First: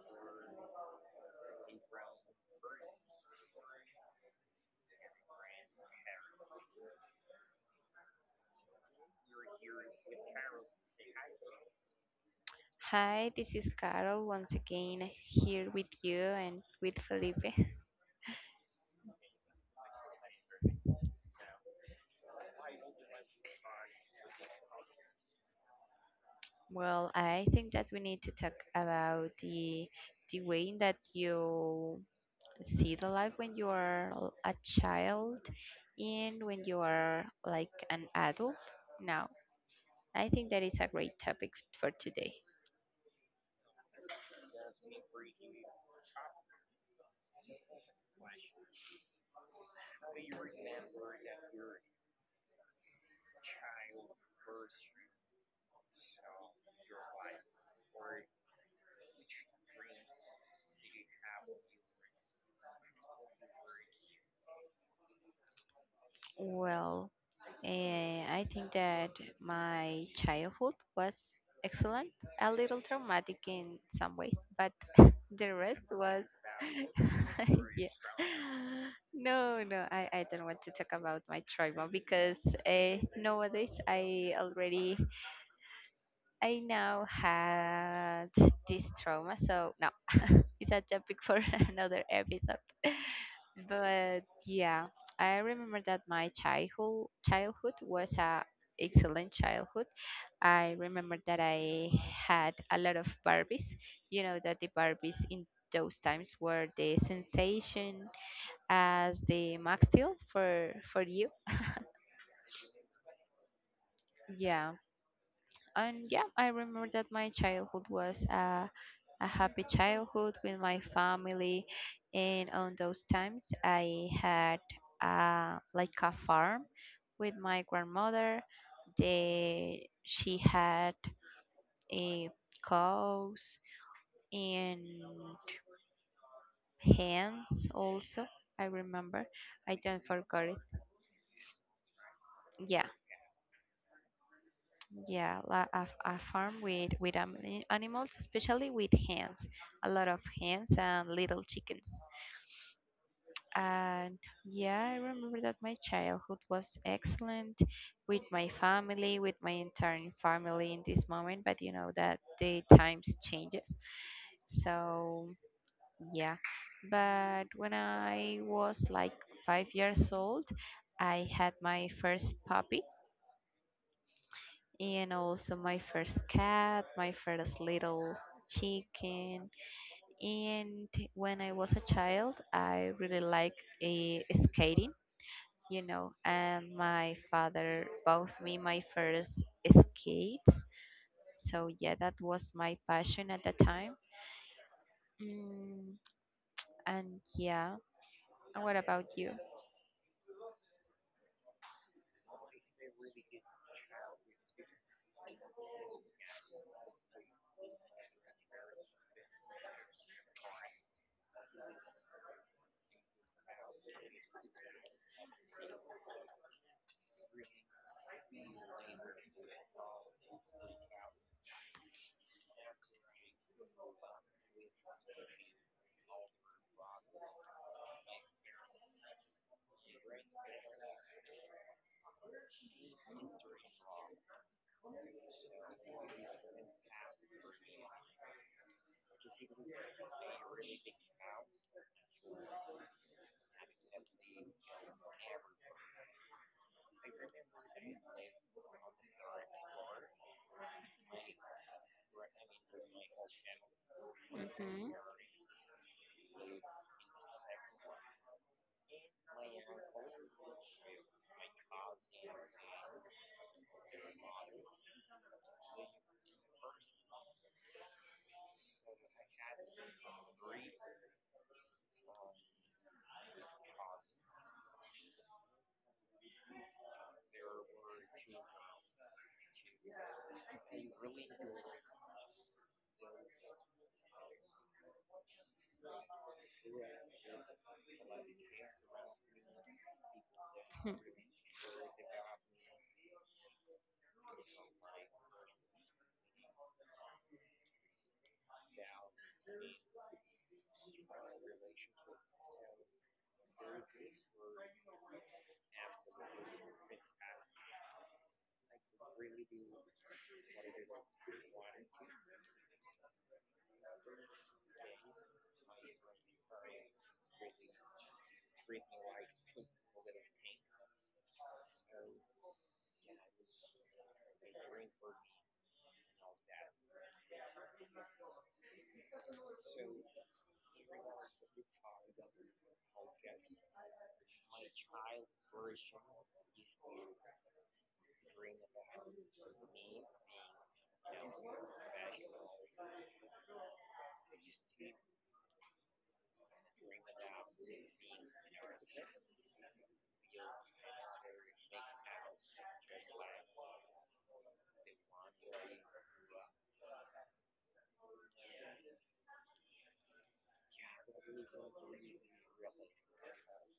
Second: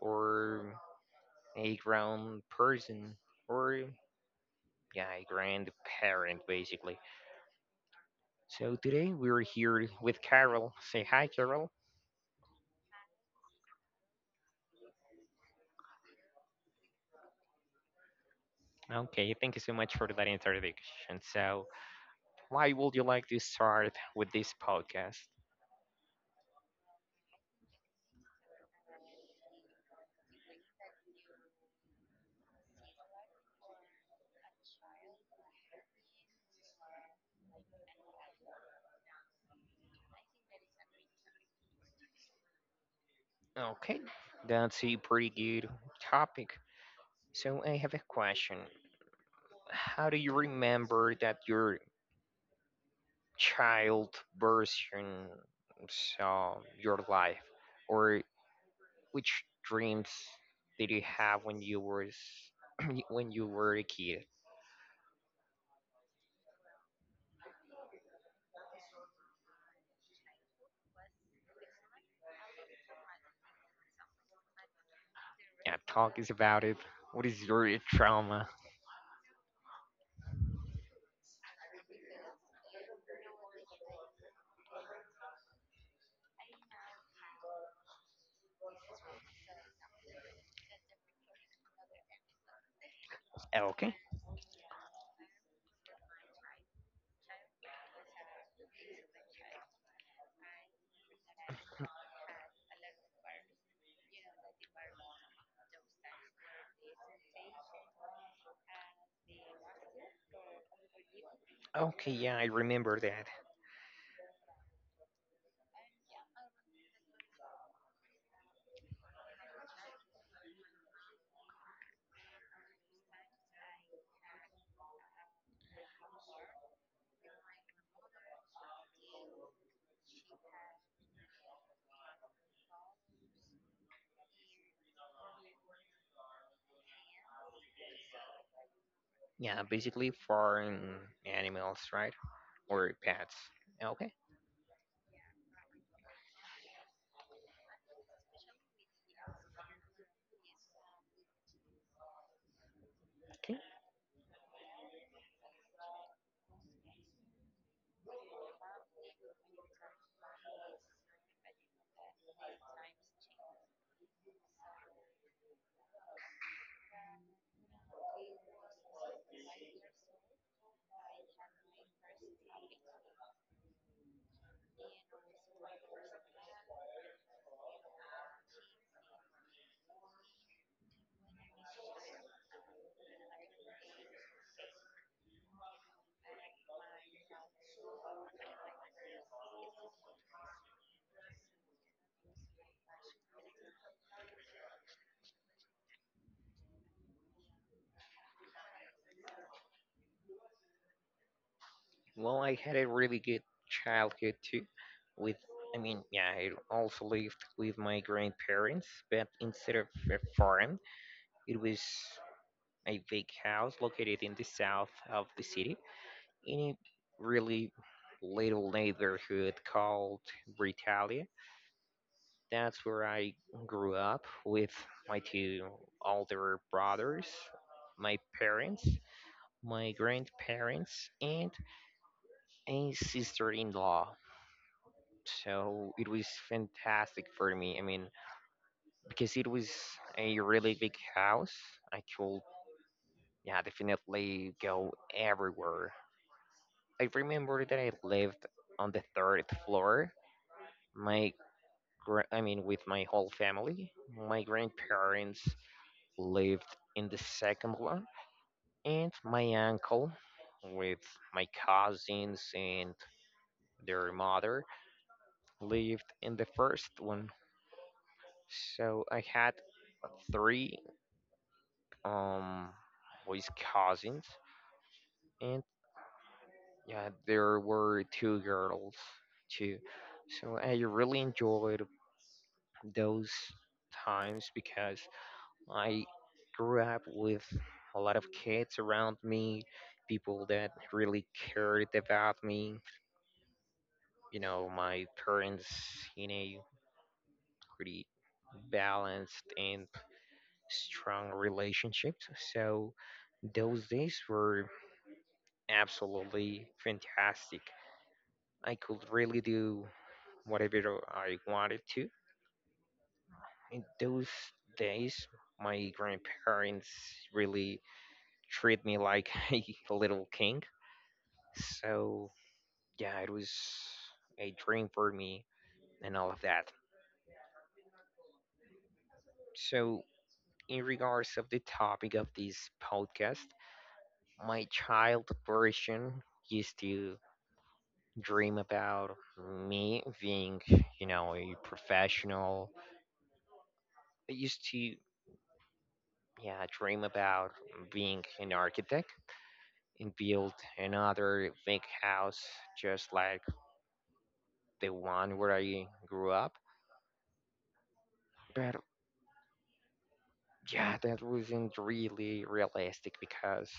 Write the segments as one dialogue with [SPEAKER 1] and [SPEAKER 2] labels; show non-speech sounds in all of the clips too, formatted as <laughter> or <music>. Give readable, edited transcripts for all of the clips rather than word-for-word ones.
[SPEAKER 1] or a grown person, or yeah, a grandparent basically. So today we're here with Carol. Say hi, Carol.
[SPEAKER 2] Hi, this is Carol once again here with you and with Felipe.
[SPEAKER 1] Okay, thank you so much for that introduction. So why would you like to start with this podcast?
[SPEAKER 2] Well, I think that we need to talk about the way in that you see the life when you are a child and when you are like an adult now. I think that is a great topic for today.
[SPEAKER 1] Okay, that's a pretty good topic. So I have a question. How do you remember that your child version saw your life? Or which dreams did you have when you were <clears throat> when you were a kid?
[SPEAKER 2] Well, I think that my childhood was excellent, a little traumatic in some ways, but <laughs> the
[SPEAKER 1] Yeah,
[SPEAKER 2] rest
[SPEAKER 1] talk
[SPEAKER 2] was.
[SPEAKER 1] is about it.
[SPEAKER 2] <laughs>
[SPEAKER 1] What is your
[SPEAKER 2] Yeah.
[SPEAKER 1] trauma?
[SPEAKER 2] No, no, I don't want to talk about my trauma because nowadays I now had this trauma, so no, <laughs> it's a topic for <laughs> another episode. <laughs>
[SPEAKER 1] Okay.
[SPEAKER 2] But yeah, I remember that my childhood was a excellent childhood. I remember that I had a lot of Barbies. You know that the Barbies in those times were the sensation as the max deal for you.
[SPEAKER 1] Okay, yeah, I remember that.
[SPEAKER 2] Yeah. And yeah, I remember that my childhood was a happy childhood with my family, and on those times I had like a farm with my grandmother. They She had a cows and hens also. I remember.
[SPEAKER 1] Yeah,
[SPEAKER 2] I don't
[SPEAKER 1] basically
[SPEAKER 2] forget it.
[SPEAKER 1] foreign animals, right?
[SPEAKER 2] Yeah,
[SPEAKER 1] Or pets. Okay.
[SPEAKER 2] yeah, a, a farm with animals, especially with hens, a lot of hens and little chickens.
[SPEAKER 1] Okay.
[SPEAKER 2] And yeah, I remember that my childhood was excellent with my family, with my entire family in this moment. But you know that the times changes, so yeah. But when I was like 5 years old, I had my first puppy and also my first cat, my first little chicken. And when I was a child, I really liked skating, and my father bought me my first skates. So, yeah, that was my passion at the time. Mm, and yeah, and what about you?
[SPEAKER 1] Well, I had a really good childhood too. With, I mean, yeah, I also lived with my grandparents, but instead of a farm, it was a big house located in the south of the city in a really little neighborhood called Britalia. That's where I grew up with my two older brothers, my parents, my grandparents, and a sister in law. So it was fantastic for me. I mean, because it was a really big house, I could, yeah, definitely go everywhere. I remember that I lived on the third floor. My I mean, with my whole family, my
[SPEAKER 2] Hmm.
[SPEAKER 1] grandparents, lived in the second one, and my uncle with my cousins and their mother lived in the first one. So I had three um with cousins, and yeah, there were two girls too. So I really enjoyed those times because I grew up with a lot of kids around me, people that really cared about me. You know, my parents in a pretty balanced and strong relationship. So those days were absolutely fantastic. I could really do whatever I wanted to. In those days, my grandparents really treat me like <laughs> a little king. So yeah, it was a dream for me and all of that. So in regards of the topic of this podcast, my child version used to dream about me being, you know, a professional. I used to, yeah, dream about being an architect and build another big house just like the one where I grew up. But yeah, that wasn't really realistic because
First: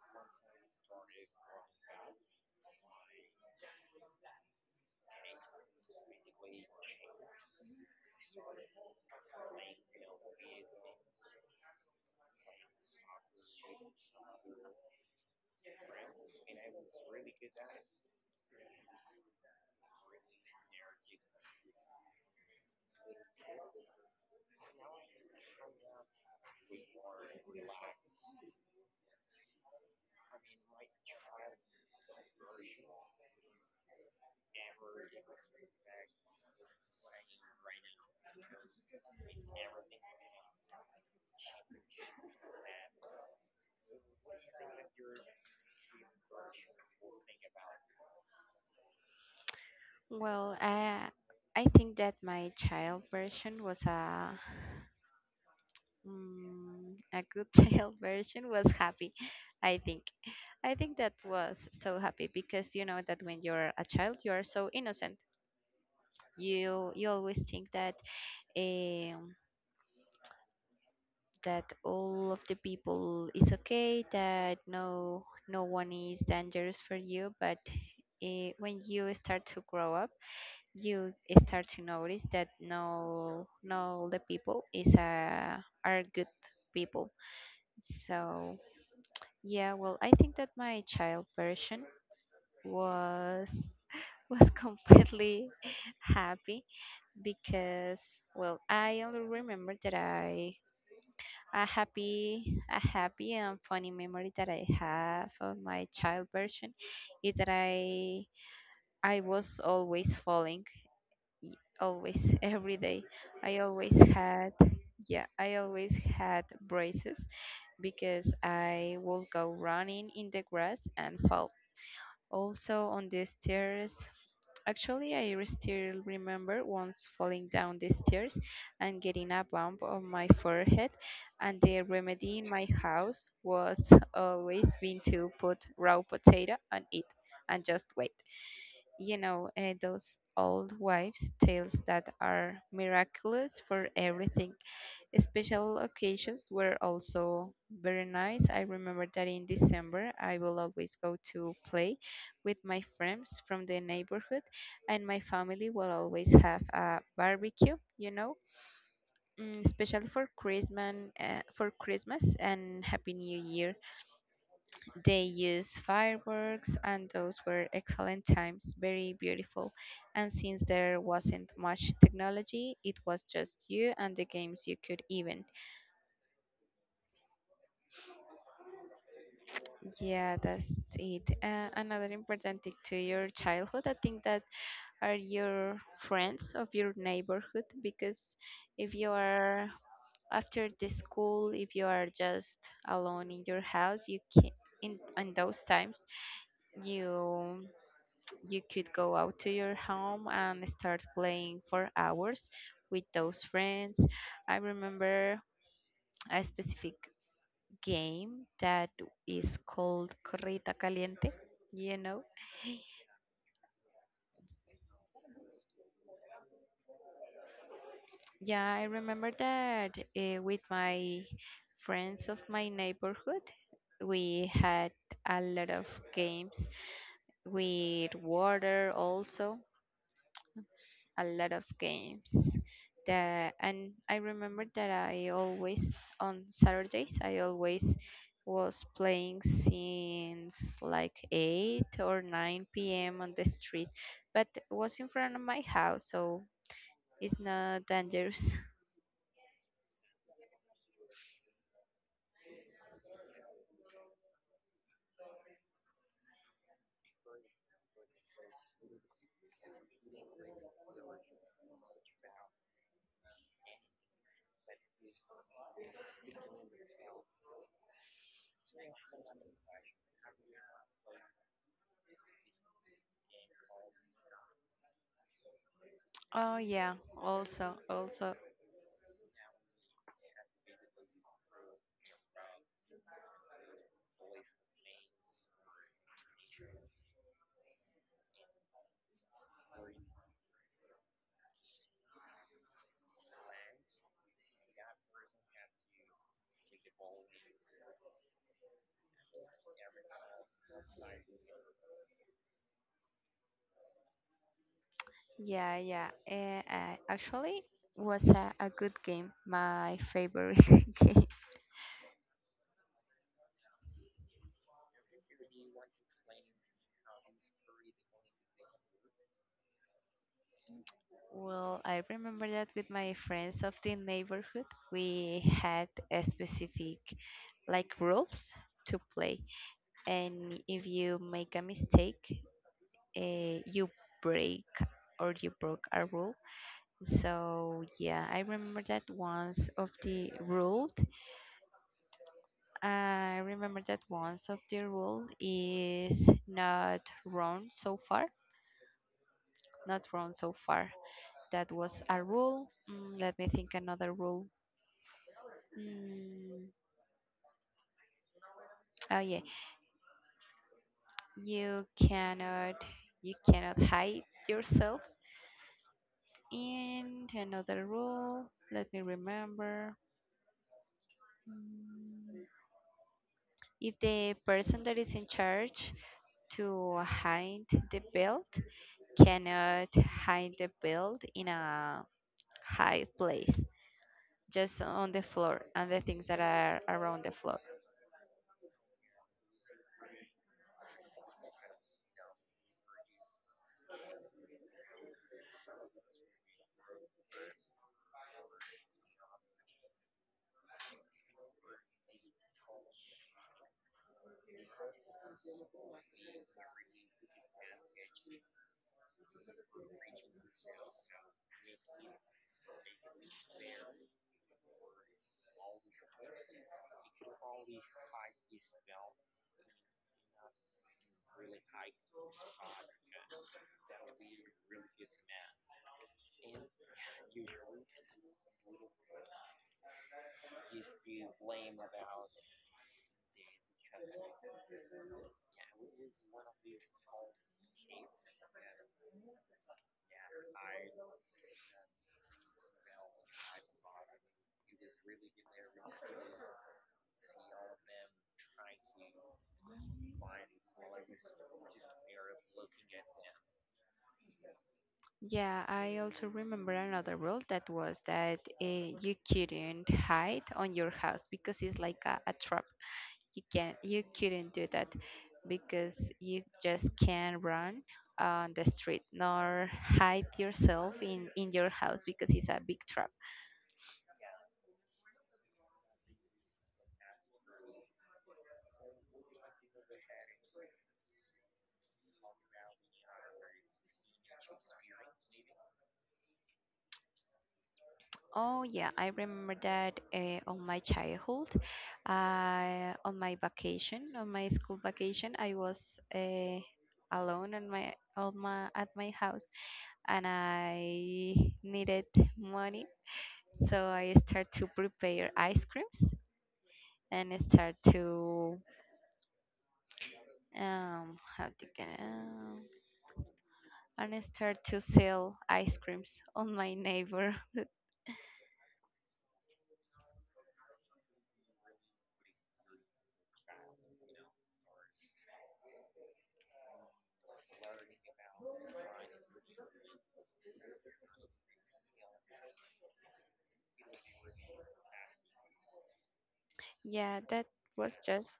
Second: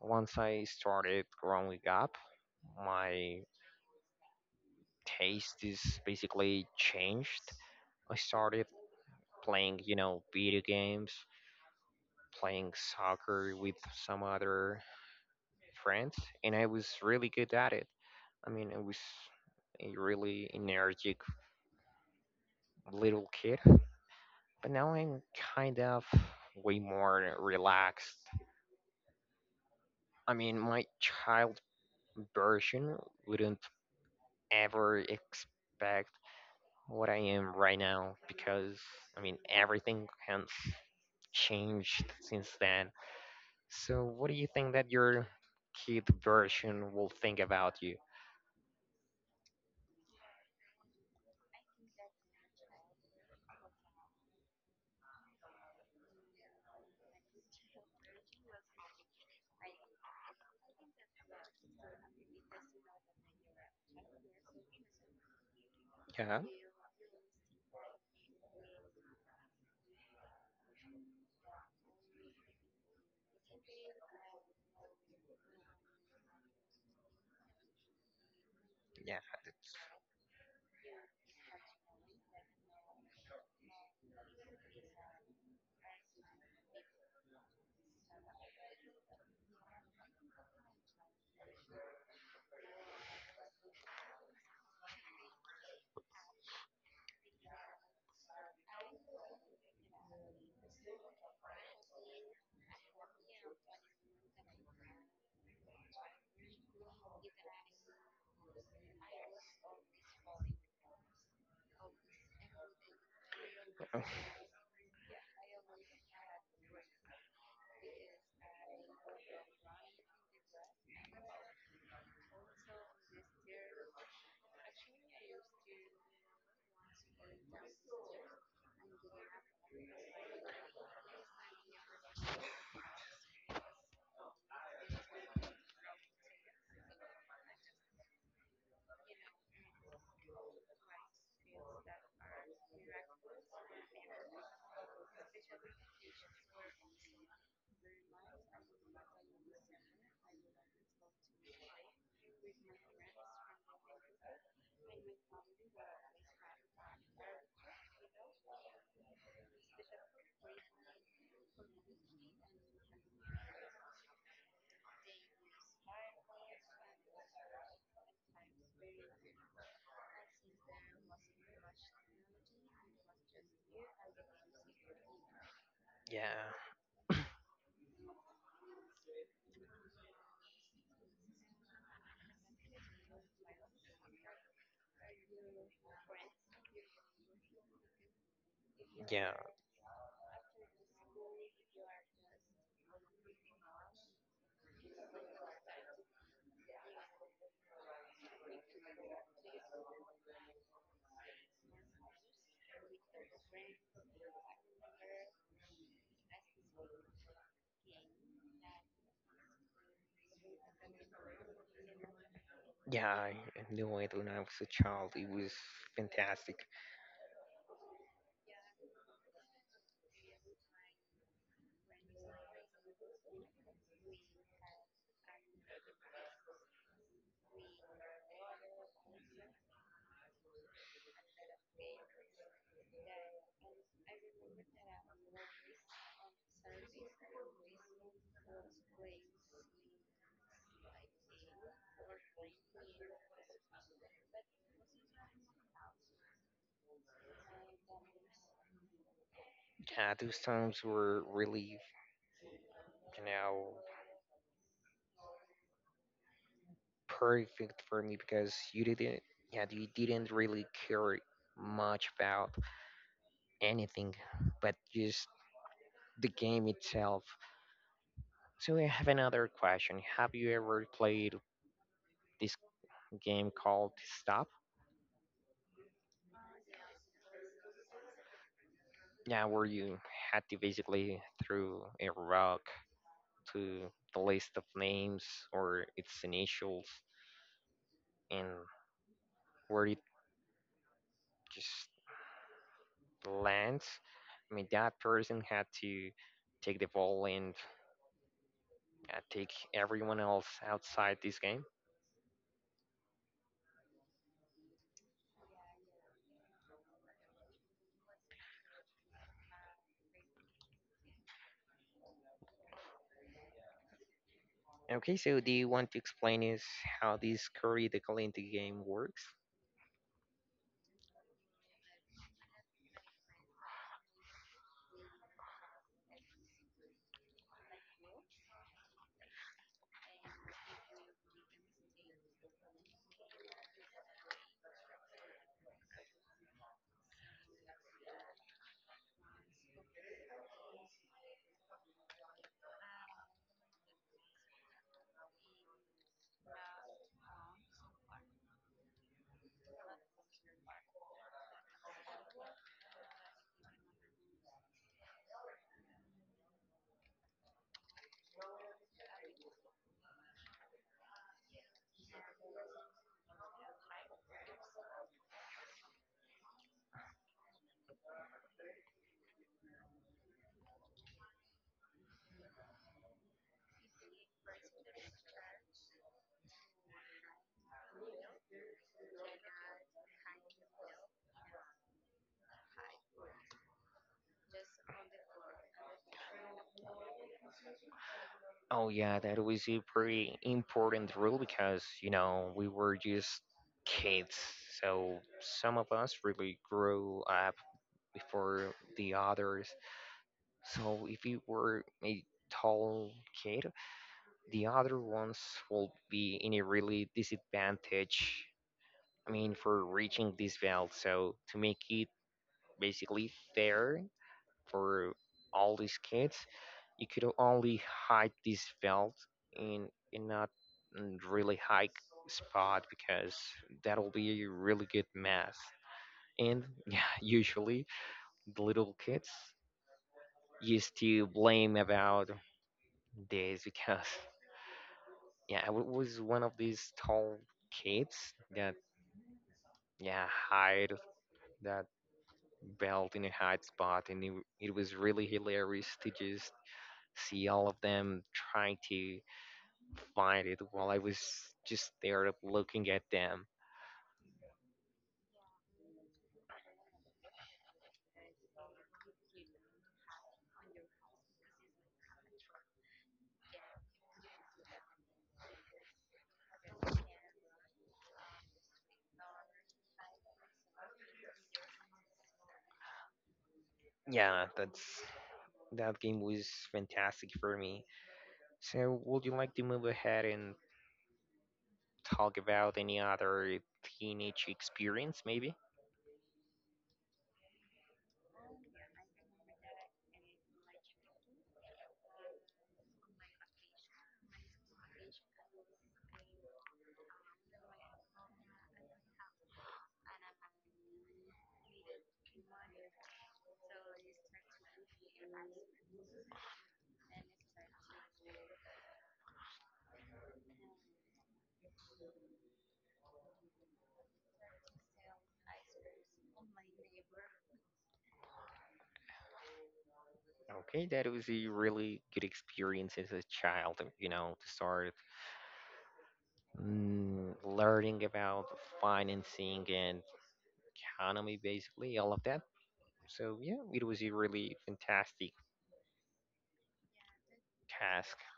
[SPEAKER 1] once I started growing up, my taste is basically changed. I started playing, you know, video games, playing soccer with some other friends, and I was really good at it. I mean, I was a really energetic little kid, but now I'm kind of way more relaxed. I mean, my child version wouldn't ever expect what I am right now because I mean everything has changed since then. So what do you think that your kid version will think about you?
[SPEAKER 2] <laughs> Well, I think that my child version was a good <laughs> child version was happy. I think i think that was so happy because you know that when you're a child you are so innocent.
[SPEAKER 1] Yeah,
[SPEAKER 2] You always think that um that all of the people is okay, that no one is dangerous for you, but when you
[SPEAKER 1] yeah,
[SPEAKER 2] start to grow up you start to notice that no all the people is are good people. So yeah, well, I think that my child version was <laughs> was completely <laughs> happy because, well, I only remember that I a happy and funny memory that I have of my child version is that I was always falling, y- always <laughs> every day. I always
[SPEAKER 1] that's- <laughs>
[SPEAKER 2] had yeah, I always had braces because I would go running in the grass and fall. Also on the stairs. Actually, I still remember once falling down the stairs and getting a bump on my forehead. And the remedy in my house was always been to put raw potato on it and just wait. Those old wives' tales that are miraculous for everything. Special occasions were also very nice. I remember that in December, I will always go to play with my friends from the neighborhood, and my family will always have a barbecue, especially for Christmas and Happy New Year. They use fireworks, and those were excellent times, very beautiful. And since there wasn't much technology, it was just you and the games you could even.
[SPEAKER 1] yeah,
[SPEAKER 2] Yeah, that's it. Another important thing to your childhood, I think, that are your friends of your neighborhood because if you
[SPEAKER 1] yeah,
[SPEAKER 2] are after the school, if you are just alone in your house, you can in those times you you could go out to your home and start playing for hours with those friends. I remember a specific game that is called Corrita Caliente, you know?
[SPEAKER 1] yeah. I I knew it when I was a child. It was fantastic.
[SPEAKER 2] Yeah, I remember that with my friends of my neighborhood, we had a lot of games with water also, a lot of games. That, and I remember that on Saturdays, I always was playing since like 8 or 9 p.m. on the street, but it was in front of my house, so it's not dangerous.
[SPEAKER 1] Yeah, those times were really, you know, perfect for me because you didn't, yeah, you didn't really care much about anything but just the game itself. So I have another question. Have you ever played this game called Stop?
[SPEAKER 2] Oh yeah, also, also,
[SPEAKER 1] Yeah, where you had to basically throw a rock to the list of names or its initials and where it just lands. I mean, that person had to take the ball and take everyone else outside this game.
[SPEAKER 2] yeah, yeah. Actually, was a good game. My favorite <laughs> game.
[SPEAKER 1] Okay, so do you want to explain is how this critical in the game works?
[SPEAKER 2] Well, I remember that with my friends of the neighborhood, we had a specific like rules to play, and if you make a mistake, you break or you broke a rule. So yeah, I remember that once of the rule is not wrong so far. Not wrong so far. That was a rule. Let me think another rule. Mm, oh yeah, you cannot you cannot hide yourself. And another rule. Let me remember. Mm, If the person that is in charge to hide the belt cannot hide the belt in a high place, just on the floor and the things that are around the floor.
[SPEAKER 1] Oh yeah, that was a pretty important rule because, you know, we were just kids. So some of us really grew up before the others. So if you were a tall kid, the other ones will be in a really disadvantage. I mean, for reaching this belt. So to make it basically fair for all these kids, you could only hide this belt in in a really high spot because that'll be a really good math. And yeah, <laughs> usually the little kids used to blame about this because <laughs> yeah, was one of these tall kids that yeah hide that belt in a hide spot, and it was really hilarious to just see all of them trying to find it while I was just there looking at them.
[SPEAKER 2] Yeah, I also remember another rule that was that you couldn't hide on your house because it's like a trap. You couldn't do that because you just can't run on the street nor hide yourself in your house because it's a big trap.
[SPEAKER 1] Yeah, that game was fantastic for me. So, would you like to move ahead and talk about any other teenage experience, maybe?
[SPEAKER 2] Oh yeah, I remember that on my childhood, on on my school vacation, I was uh, alone on my at my house, and I needed money, so I start to prepare ice creams and I start to how to get and I start to sell ice creams on my neighbor.
[SPEAKER 1] Okay, that was a really good experience as a child, you know, to start learning about financing and economy, basically, all of that. So, yeah, it was a really fantastic
[SPEAKER 2] Yeah, was
[SPEAKER 1] task.
[SPEAKER 2] just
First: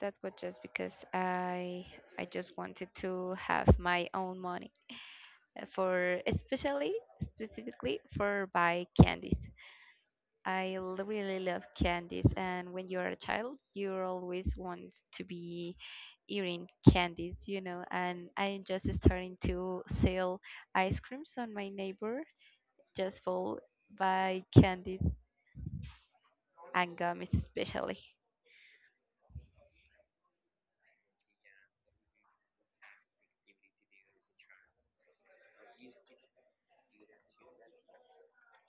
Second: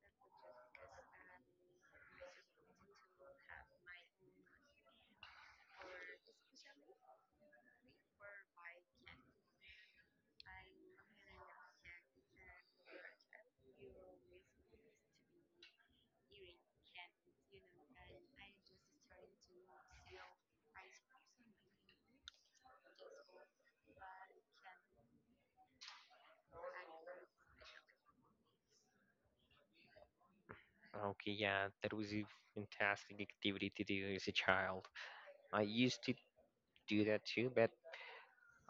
[SPEAKER 2] that was just because I just wanted to have my own money, for especially specifically for buy candies. I really love candies, and when you're a child you always want to be eating candies, and I just starting to sell ice creams on my neighbor just for buy candies and gummies especially.
[SPEAKER 1] Okay, yeah, that was a fantastic activity to do as a child. I used to do that too, but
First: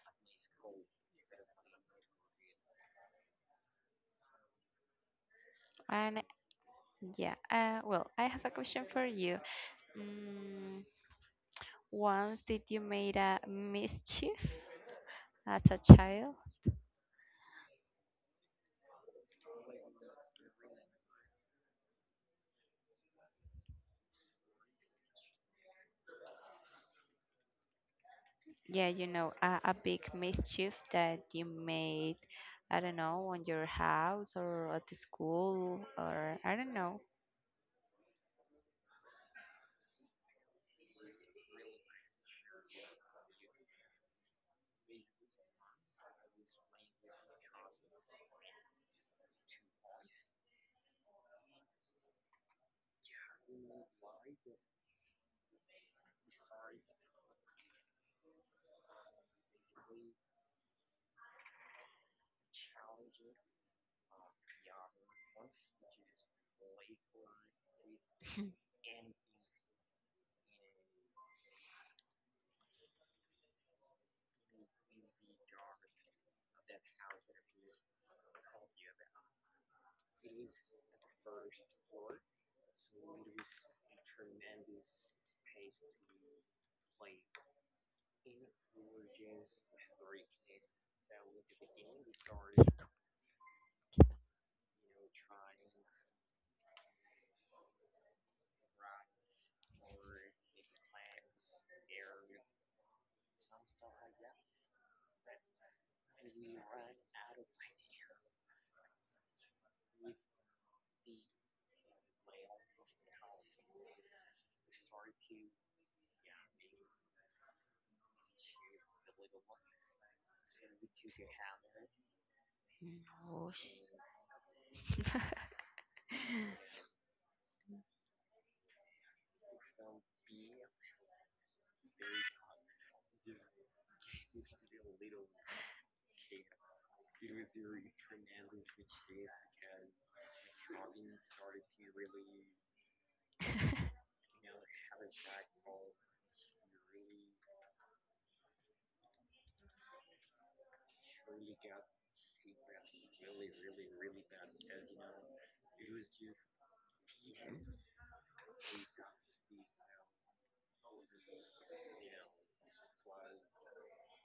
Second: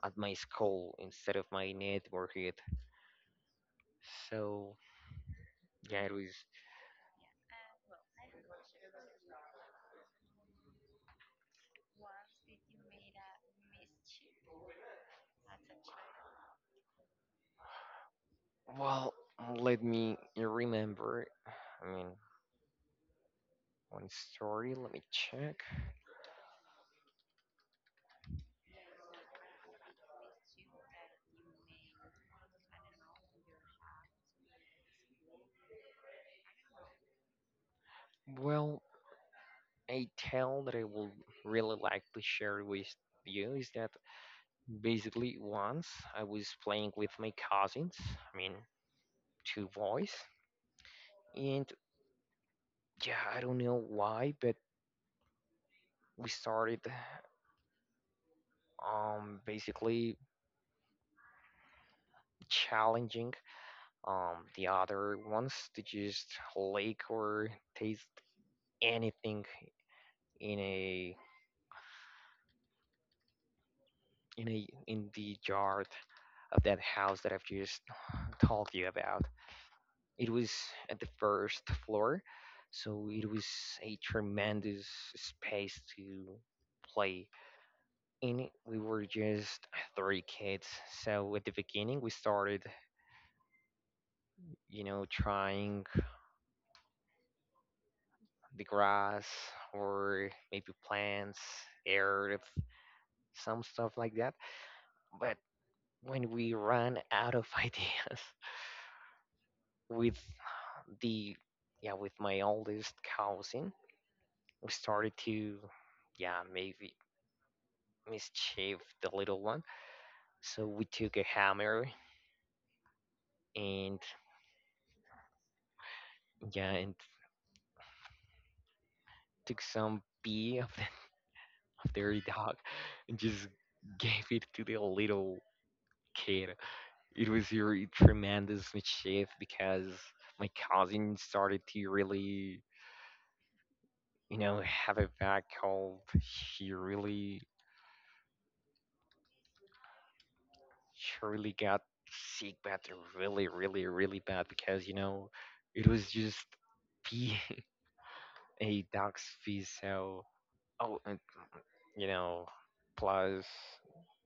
[SPEAKER 1] at my school instead of my neighborhood. So, yeah, it
[SPEAKER 2] And
[SPEAKER 1] was.
[SPEAKER 2] yeah. Well, I have a question for you. Mm, Once did you made a mischief as a child?
[SPEAKER 1] Well, let me remember. I mean, one story, let me check.
[SPEAKER 2] Yeah, a big mischief that you made, I don't know, on your house or at the school or I don't know.
[SPEAKER 1] Well, a tale that I would really like to share with you is that basically once I was playing with my cousins, I mean, two boys, and yeah, I don't know why, but we started basically challenging the other ones to just lick or taste anything in a in a in the yard of that house that I've just told you about. It was at the first floor, so it was a tremendous space to play in. We were just three kids, so at the beginning we started, you know, trying the grass or maybe plants, earth, some stuff like that. But when we ran out of <laughs> ideas with the yeah, with my oldest cousin, we started to yeah, maybe mischief the little one. So we took a hammer
[SPEAKER 2] No.
[SPEAKER 1] and
[SPEAKER 2] <laughs>
[SPEAKER 1] yeah, and took some pee of their dog and just gave it to the little kid. It was a tremendous mischief because my cousin started to really, you know, have a bad cold. She really got sick, but really, really, really bad because, you know, it was just pee, <laughs> a dog's pee. So, oh, and, you know, plus,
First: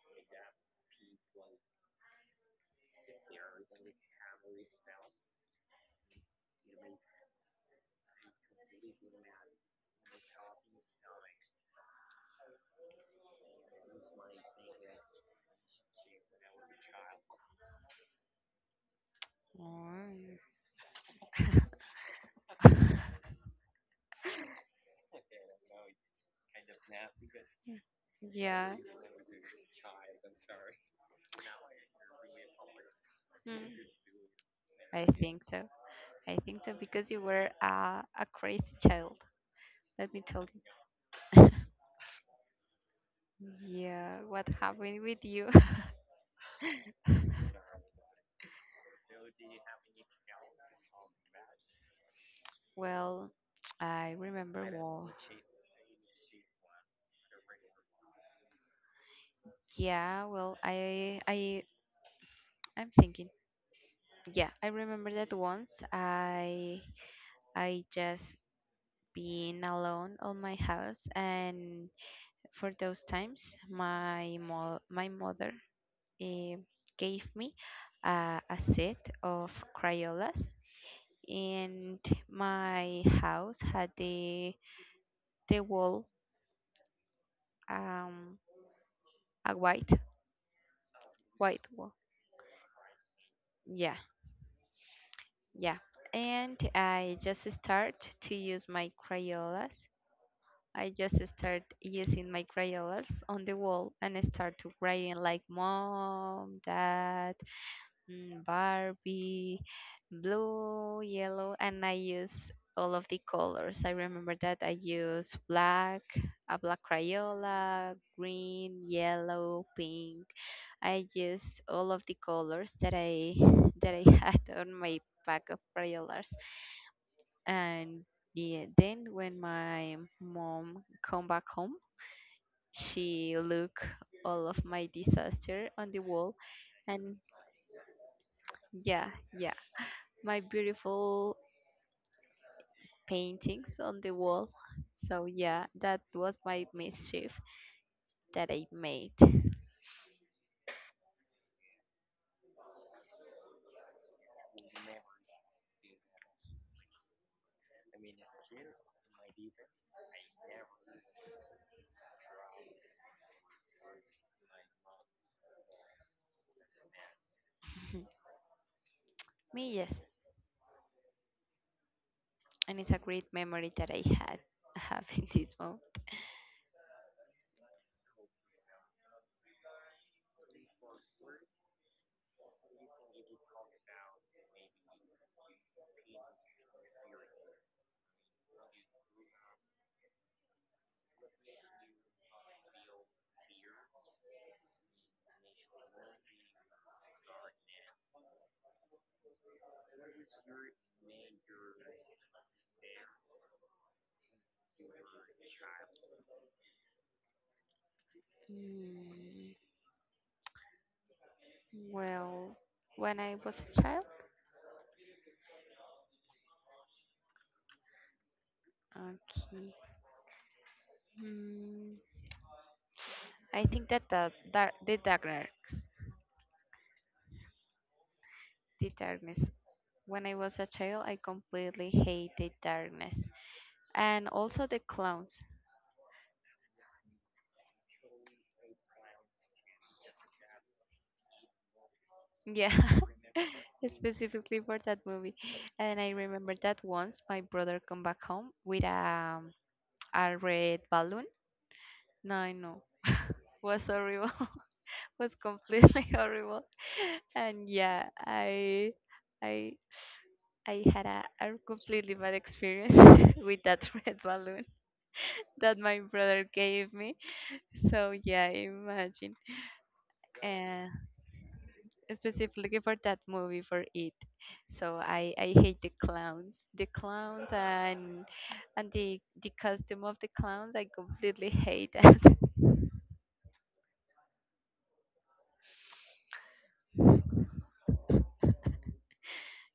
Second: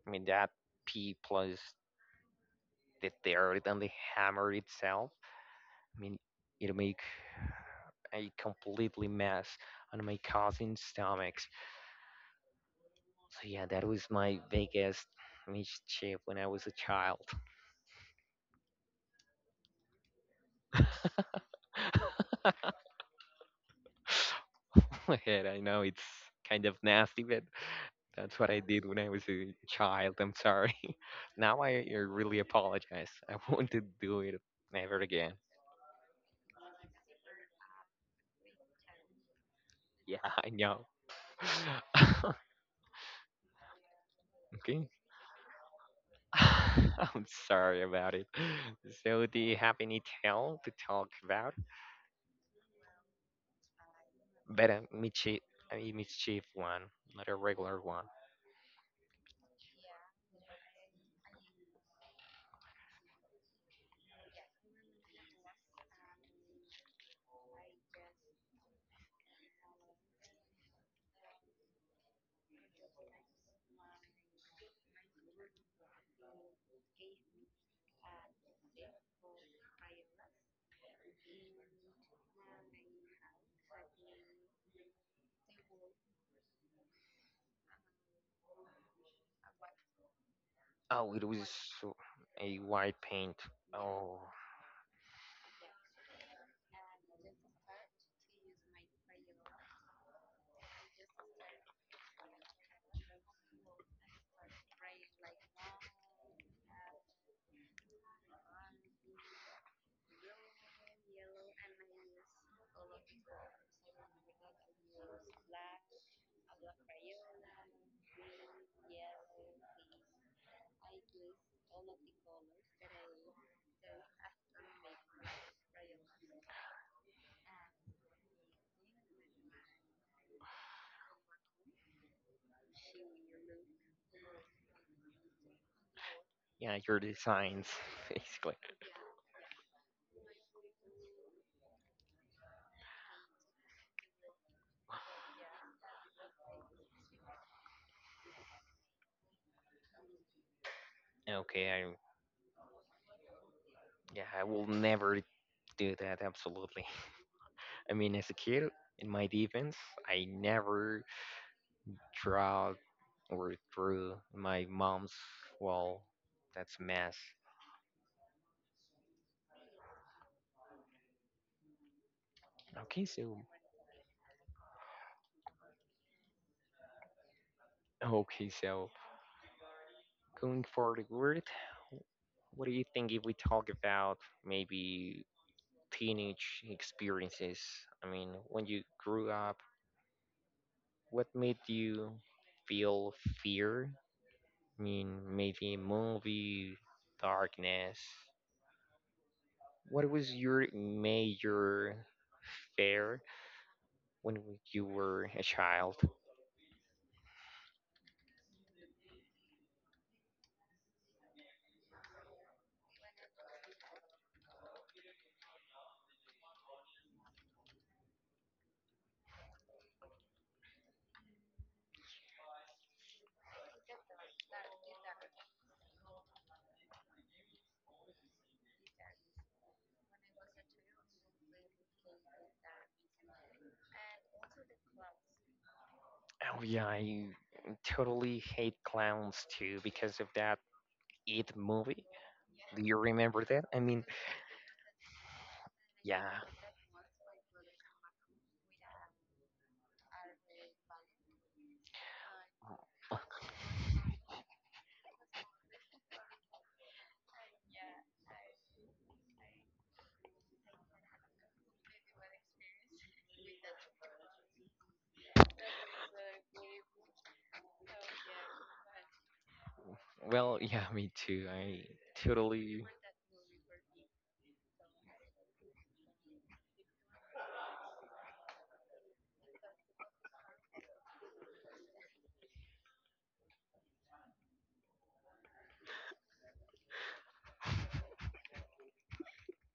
[SPEAKER 1] I mean, that pee plus the dirt and the hammer itself. I mean, it make I completely mess on my cousin's stomachs. So yeah, that was my biggest mischief when I was a child.
[SPEAKER 2] Mm. <laughs>
[SPEAKER 1] <laughs> And I know it's kind of nasty, but that's what I
[SPEAKER 2] Yeah.
[SPEAKER 1] did when I was a child. I'm sorry. <laughs> Now I really apologize. I <laughs> want to
[SPEAKER 2] Mm.
[SPEAKER 1] do it never
[SPEAKER 2] I
[SPEAKER 1] again.
[SPEAKER 2] think
[SPEAKER 1] <laughs>
[SPEAKER 2] so. I think so because you were a crazy child. Let
[SPEAKER 1] Yeah,
[SPEAKER 2] me tell
[SPEAKER 1] I
[SPEAKER 2] you.
[SPEAKER 1] know. <laughs>
[SPEAKER 2] Yeah, what
[SPEAKER 1] Okay.
[SPEAKER 2] happened with you? <laughs>
[SPEAKER 1] <laughs> I'm sorry about it. So, do you have any tale to talk about?
[SPEAKER 2] Well, I remember.
[SPEAKER 1] But
[SPEAKER 2] Well,
[SPEAKER 1] a mischief one, not a regular one.
[SPEAKER 2] yeah. Well, I'm thinking. Yeah, I remember that once I just been alone on my house, and for those times, my mother eh, gave me a set of Crayolas, and my house had the wall, um a
[SPEAKER 1] Oh, it was
[SPEAKER 2] white wall.
[SPEAKER 1] so, a white paint.
[SPEAKER 2] Yeah,
[SPEAKER 1] Oh,
[SPEAKER 2] yeah. And I just start to use my Crayolas. I just start using my Crayolas on the wall, and I start to writing like mom, dad, Barbie, blue, yellow, and I use all of the colors. I remember that I use black, a black Crayola, green, yellow, pink, I used all of the colors that I <laughs> that I had <laughs> on my pack of crayons. And yeah, then when my mom come back home, she look all of my disaster on the wall,
[SPEAKER 1] yeah, your
[SPEAKER 2] and
[SPEAKER 1] designs, <laughs> basically.
[SPEAKER 2] yeah, yeah, my beautiful paintings on the wall. So yeah, that was my mischief that I made. <laughs>
[SPEAKER 1] Okay, I yeah, I will never do that. Absolutely. <laughs> I mean, as a kid, in my defense, I never draw or drew my mom's wall. That's a mess.
[SPEAKER 2] Me yes, and it's a
[SPEAKER 1] Okay,
[SPEAKER 2] great
[SPEAKER 1] so
[SPEAKER 2] memory that I had <laughs> have in this moment.
[SPEAKER 1] okay, so going forward, what do you think if we talk about maybe teenage experiences? I mean, when you grew up, what made you feel fear? I mean, maybe movie, darkness. What was your major fear when you were a child?
[SPEAKER 2] Mm. Well, when I was a child, okay. Mm, I think that the darkness. When I was a child, I completely hate the darkness and also the clowns.
[SPEAKER 1] Oh yeah, I totally hate clowns too because of that It movie.
[SPEAKER 2] Yeah.
[SPEAKER 1] Do you remember that? I
[SPEAKER 2] <laughs>
[SPEAKER 1] mean,
[SPEAKER 2] Specifically for that movie, and I
[SPEAKER 1] yeah.
[SPEAKER 2] remember that once my brother come back home with a red balloon. No, I know, <laughs> was horrible, <laughs> was completely <laughs> horrible, and yeah, I I had a completely bad experience <laughs> with that red balloon that my brother gave me. So yeah, imagine.
[SPEAKER 1] Well,
[SPEAKER 2] Uh,
[SPEAKER 1] yeah, me too. I
[SPEAKER 2] Specifically
[SPEAKER 1] totally,
[SPEAKER 2] for that movie, for it. So I hate the clowns. The clowns and the costume of the clowns, I completely hate that. <laughs>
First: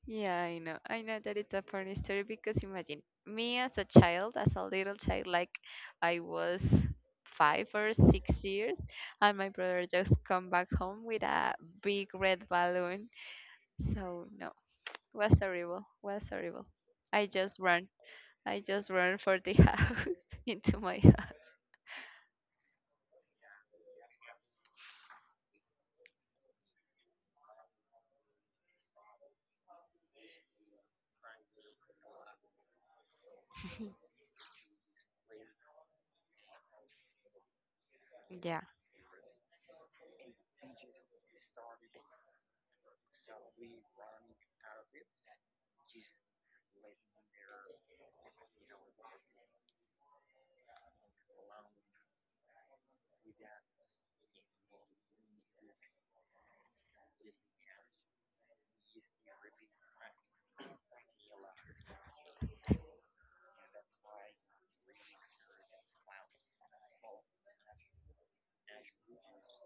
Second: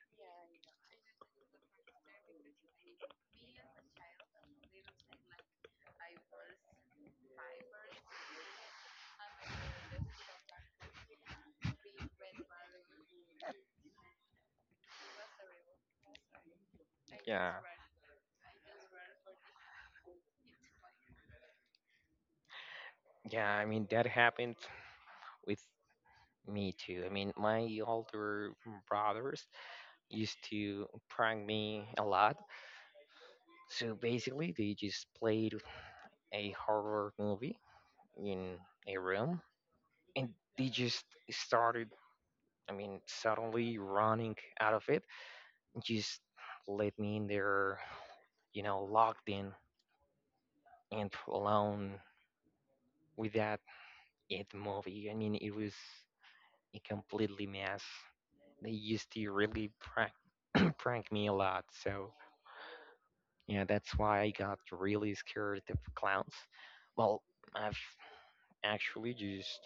[SPEAKER 2] Yeah, I know. I know that it's a funny story because imagine me as a child, as a little child, like I was 5 or 6 years, and my brother just come back home with a big red balloon. So no, was horrible. Was horrible. I
[SPEAKER 1] yeah.
[SPEAKER 2] just run. I just run for the <laughs> house into my house.
[SPEAKER 1] Yeah, I mean that happened with me too. I mean, my older brothers used to prank me a lot. So basically, they just played a horror movie in
[SPEAKER 2] Yeah,
[SPEAKER 1] a room, and they just started. I mean, suddenly running out of it, and just let me in there, you know, locked in and alone with that It movie. I mean, it was a completely mess. They used to really prank me a lot. So, yeah, that's why I got really scared of clowns. Well, I've actually just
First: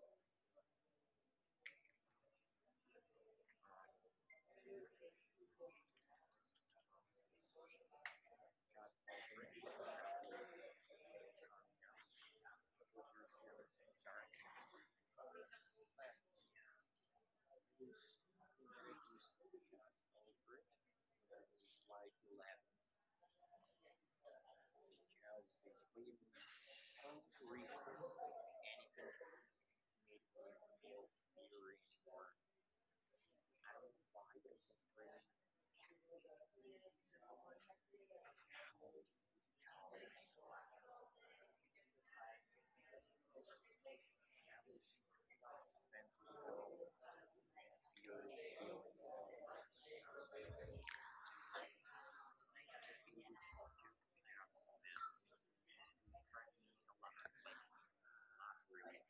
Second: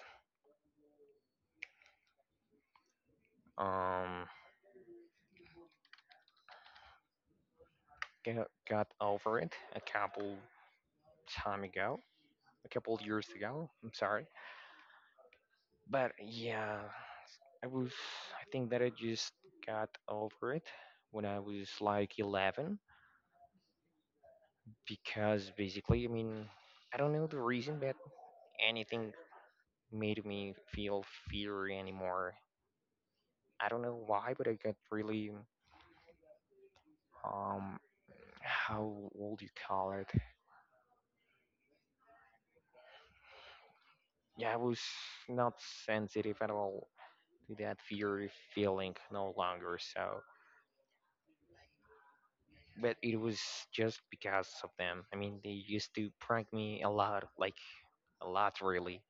[SPEAKER 1] um got over it a couple time ago, a couple years ago. I'm sorry, but yeah, I was. I think that I just got over it when I was like 11 because basically, I mean, I don't know the reason, but anything made me feel fear anymore. I don't know why, but I got really um how would you call it, yeah, I was not sensitive at all to that fear feeling no longer. So but it was just because of them. I mean they used to prank me a lot, like a lot, really.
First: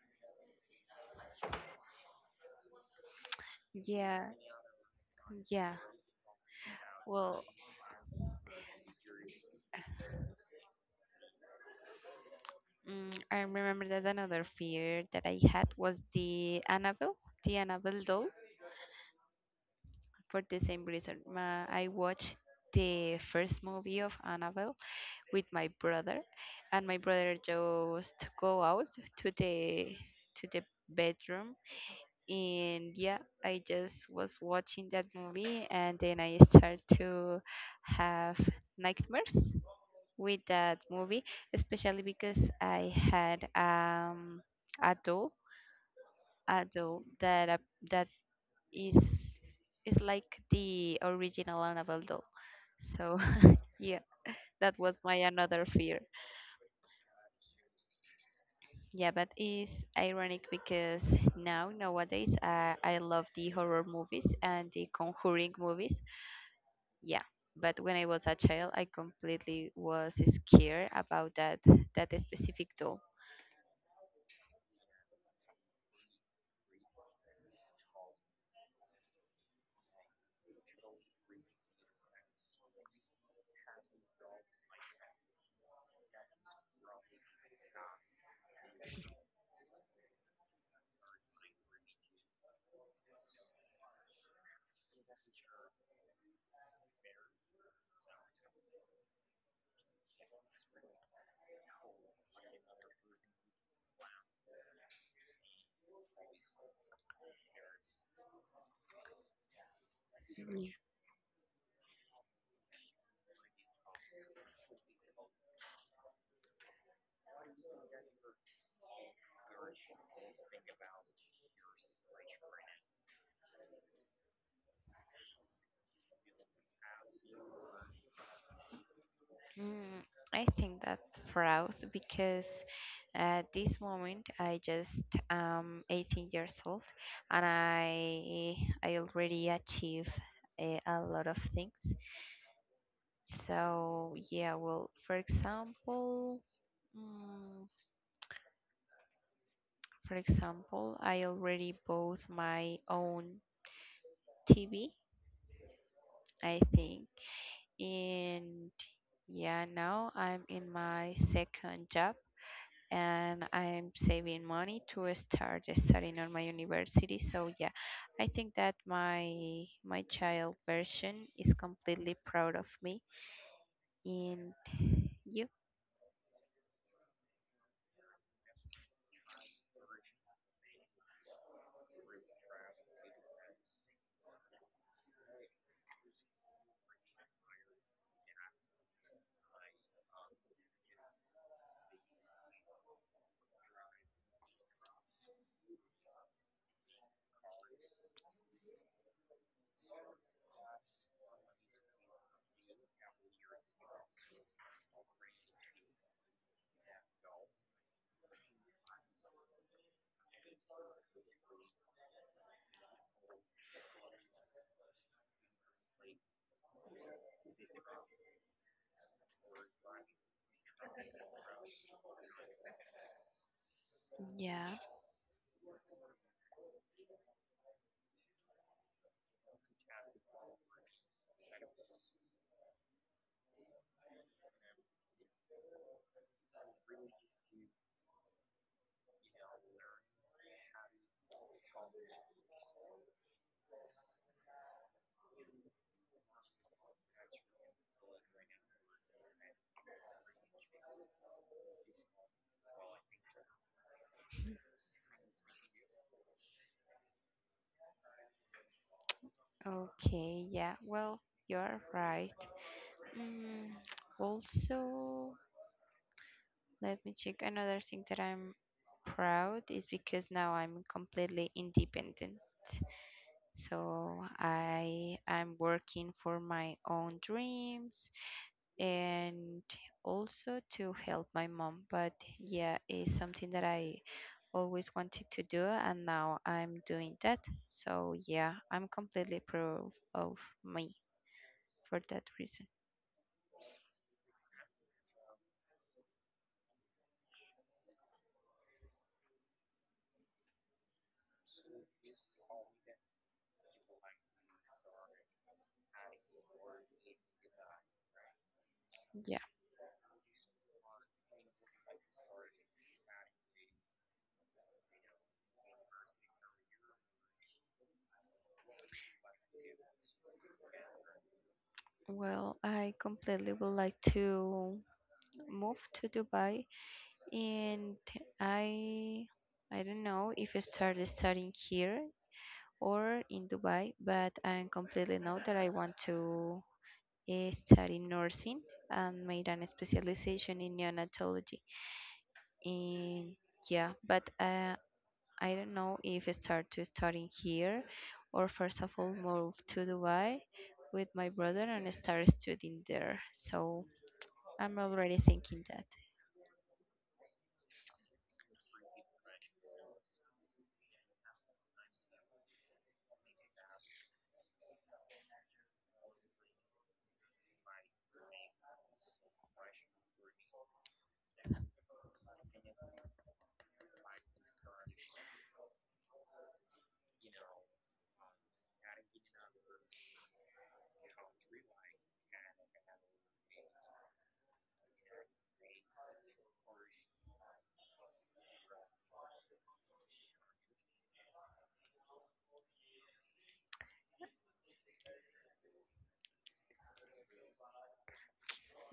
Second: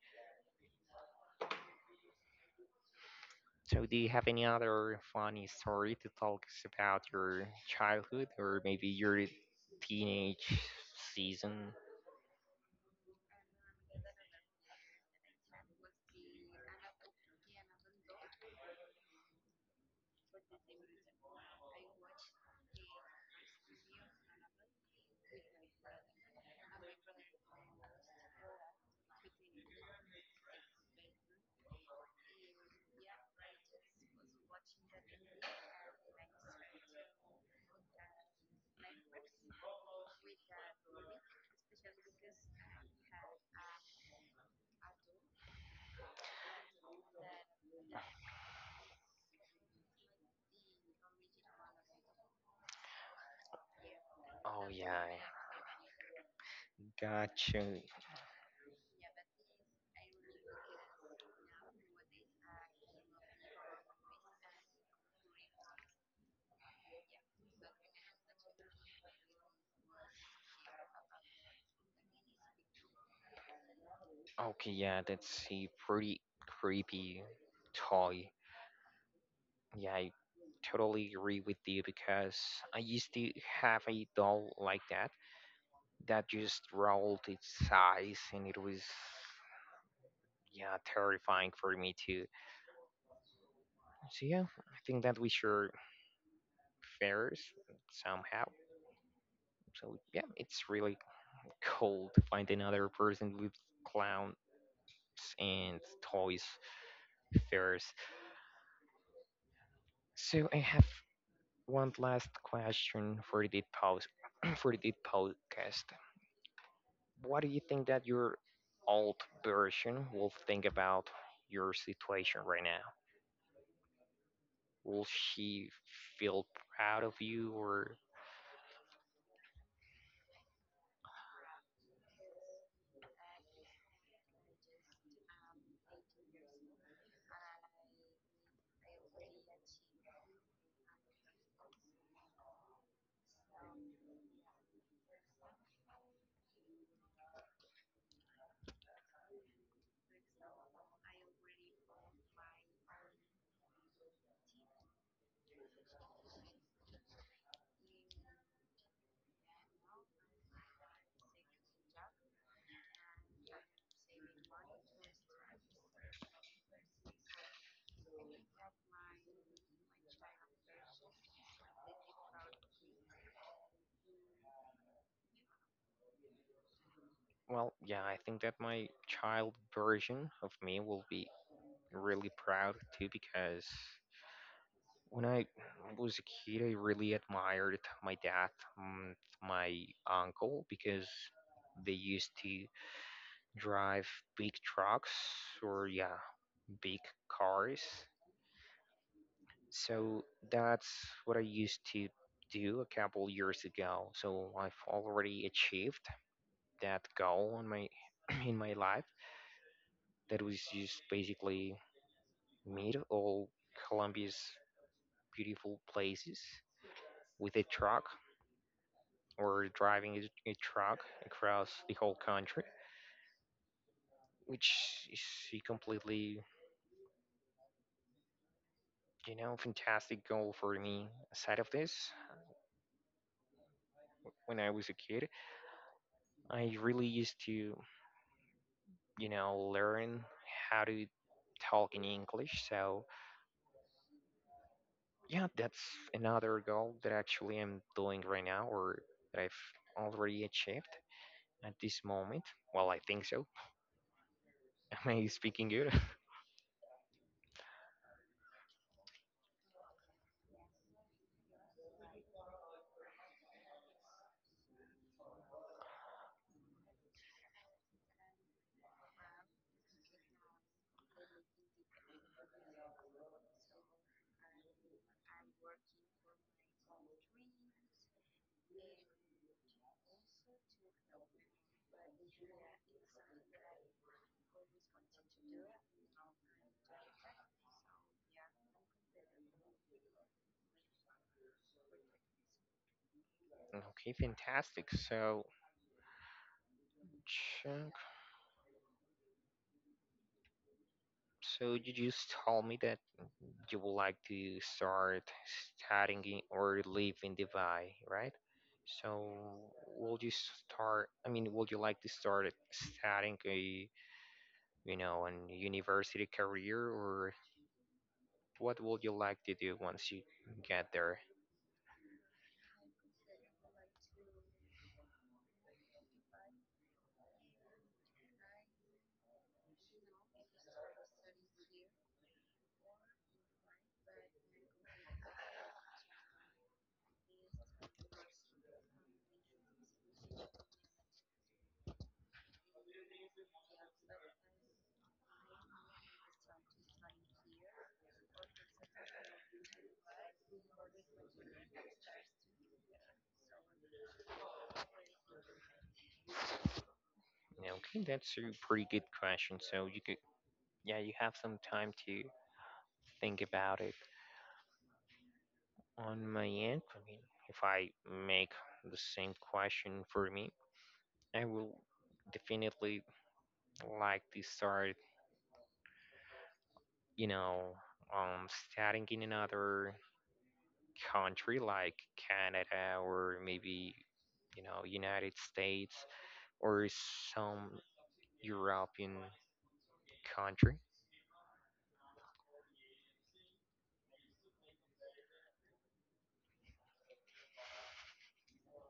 [SPEAKER 1] So do you have
[SPEAKER 2] yeah,
[SPEAKER 1] any other funny
[SPEAKER 2] yeah.
[SPEAKER 1] story to talk about
[SPEAKER 2] Well,
[SPEAKER 1] your childhood or maybe your teenage season?
[SPEAKER 2] I remember that another fear that I had was the Annabelle doll, for the same reason. Ma I watched the first movie of Annabelle with my brother, and my brother just go out to the bedroom, and yeah, I just was watching that movie, and then I start to have nightmares with that movie, especially because I had a doll, that that is is like the original Annabelle doll. So <laughs> yeah,
[SPEAKER 1] Oh
[SPEAKER 2] that was
[SPEAKER 1] yeah,
[SPEAKER 2] my another fear.
[SPEAKER 1] gotcha.
[SPEAKER 2] Yeah, but it's ironic because nowadays I love the horror movies and the Conjuring movies. Yeah, but when I was a child, I completely was scared about that specific doll.
[SPEAKER 1] Okay, yeah, that's a pretty creepy toy. Yeah, I totally agree with you because I used to have a doll like that that just rolled its eyes and it was yeah, terrifying for me too. So yeah, I think that we share fares somehow. So yeah, it's really cool to find another person with clowns and toys fares. So I
[SPEAKER 2] Yeah.
[SPEAKER 1] have one last question for the pause <clears throat> for the podcast. What do you think that your old version will think about your situation right now? Will she feel proud of you or
[SPEAKER 2] Mm, I think that proud because at this moment I just 18 years old, and I already achieved a lot of things. So yeah, well, mm, for example, I already bought my own TV, I think, and yeah, now I'm in my second job and I'm saving money to start studying on my university. So yeah, I think that my child version is completely proud of me and you.
[SPEAKER 1] well, yeah, I think that my child version of me will be really proud too because when I was a kid, I really admired my dad and my uncle because they used to drive big trucks or yeah, big cars. So that's what I used to do a couple years ago. So I've already achieved that goal in my <clears throat> in my life. That was just basically meet all Colombia's beautiful places with a truck or driving a truck across the whole country,
[SPEAKER 2] Yeah.
[SPEAKER 1] which is a completely, you know, fantastic goal for me. Aside of this, when I was a kid, I really used to, you know, learn how to talk in English. So, yeah, that's another goal that actually I'm doing right now or that I've already achieved at this moment. Well, I think so. <laughs> Am I speaking good? <laughs>
[SPEAKER 2] Okay, yeah, well, you're right. Mm, Also, let me check another thing that I'm proud is because now I'm completely independent. So I am working for my own dreams and also to help my mom. But yeah, it's something that I always wanted to do, and now I'm doing that. So yeah, I'm completely proud of me for that reason.
[SPEAKER 1] Okay, fantastic. So, check. So, you just told me that you would like to start studying or live in Dubai, right? So,
[SPEAKER 2] Yeah,
[SPEAKER 1] would you start? I mean, would you like to start studying a, you know, an university career, or what would you like to do once you get there?
[SPEAKER 2] well, I completely would like to move to Dubai, and I I don't know if I start studying here or in Dubai, but I completely know that I want to study nursing and made an specialization in neonatology. And yeah, but I don't know if I start to studying here or first of all move to Dubai with my brother and start studying there. So I'm already thinking that.
[SPEAKER 1] You know, okay, that's a pretty good question. So you could, yeah, you have some time to think about it. On my end, I mean, if I make the same question for me, I will definitely like to start, you know, studying in another country like Canada or maybe, you know, United States or some European country.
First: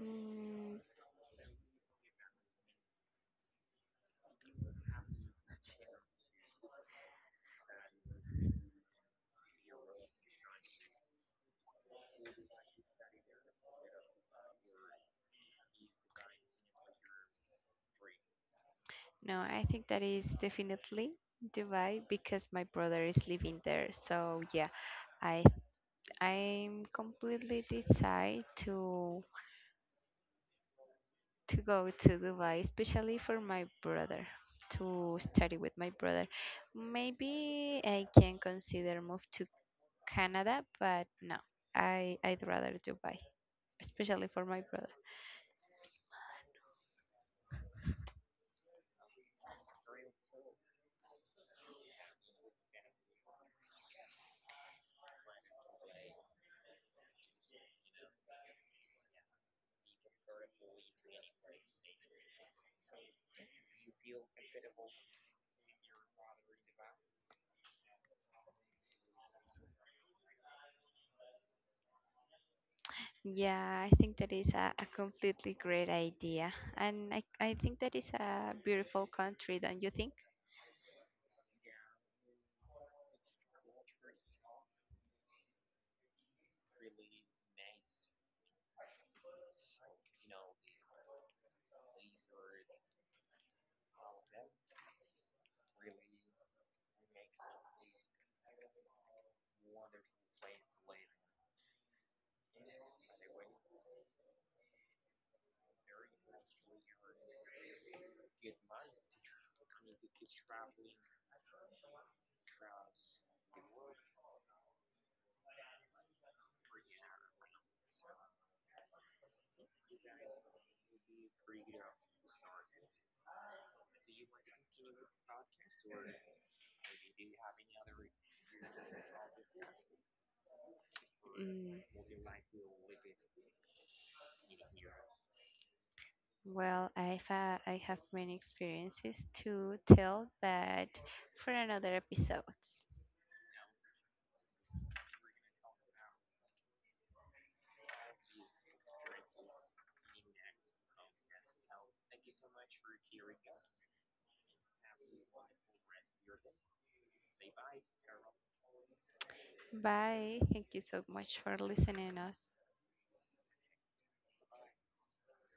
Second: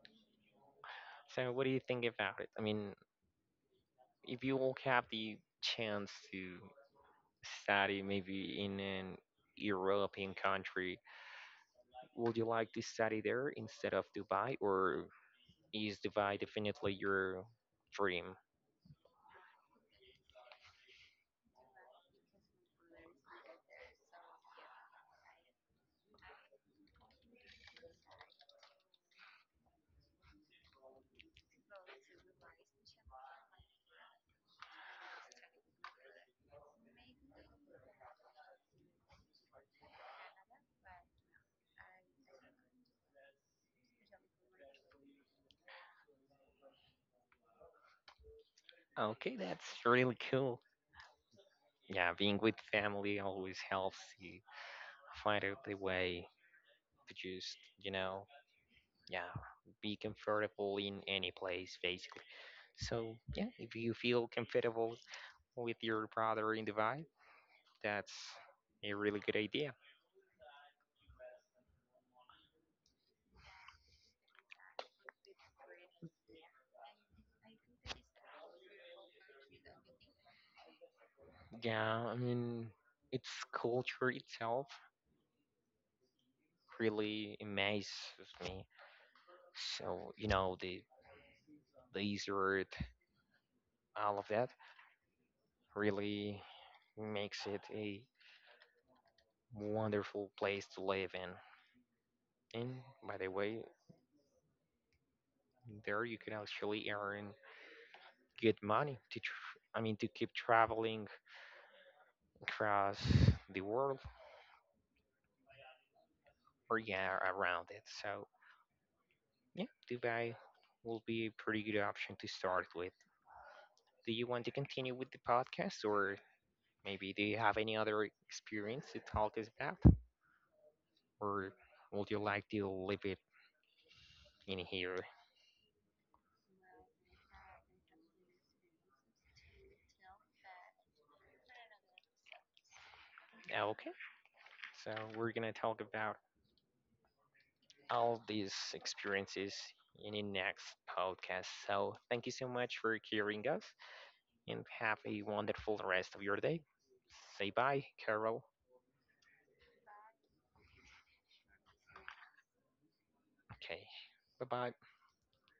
[SPEAKER 2] Mm,
[SPEAKER 1] So, what do you think about it? I mean, if you will have the chance to study maybe in an European country, would you like to study there instead of Dubai, or is Dubai definitely your dream?
[SPEAKER 2] no, I think that is definitely Dubai because my brother is living there. So yeah, I I'm completely decide to go to Dubai, especially for my brother, to study with my brother. Maybe I can consider move to Canada, but no, I'd rather Dubai, especially for my brother.
[SPEAKER 1] Okay, that's really cool. Yeah, being with family always helps you find out the way to just, you know, yeah, be comfortable in any place, basically. So, yeah, if you feel comfortable with your brother in the vibe, that's a really good idea.
[SPEAKER 2] Yeah, I think that is a completely great idea. And I think that is a beautiful country, don't you think?
[SPEAKER 1] Yeah, I mean, its culture itself really amazes me. So, you know, the desert, all of that really makes it a wonderful place to live in. And by the way, there you can actually earn good money to, I mean, to keep traveling across the world or yeah, around it. So yeah, Dubai will be a pretty good option to start with. Do you want to continue with the podcast, or maybe do you have any other experience to talk us about, or
[SPEAKER 2] Mm,
[SPEAKER 1] would you like to leave it in here?
[SPEAKER 2] well, I have many experiences to tell, but for another episode.
[SPEAKER 1] Okay, so we're gonna talk about all these experiences in the next podcast. So thank you so much for hearing us and have a wonderful rest of your day. Say bye, Carol.
[SPEAKER 2] Bye. Thank you so much for listening us.
[SPEAKER 1] Okay. Bye bye.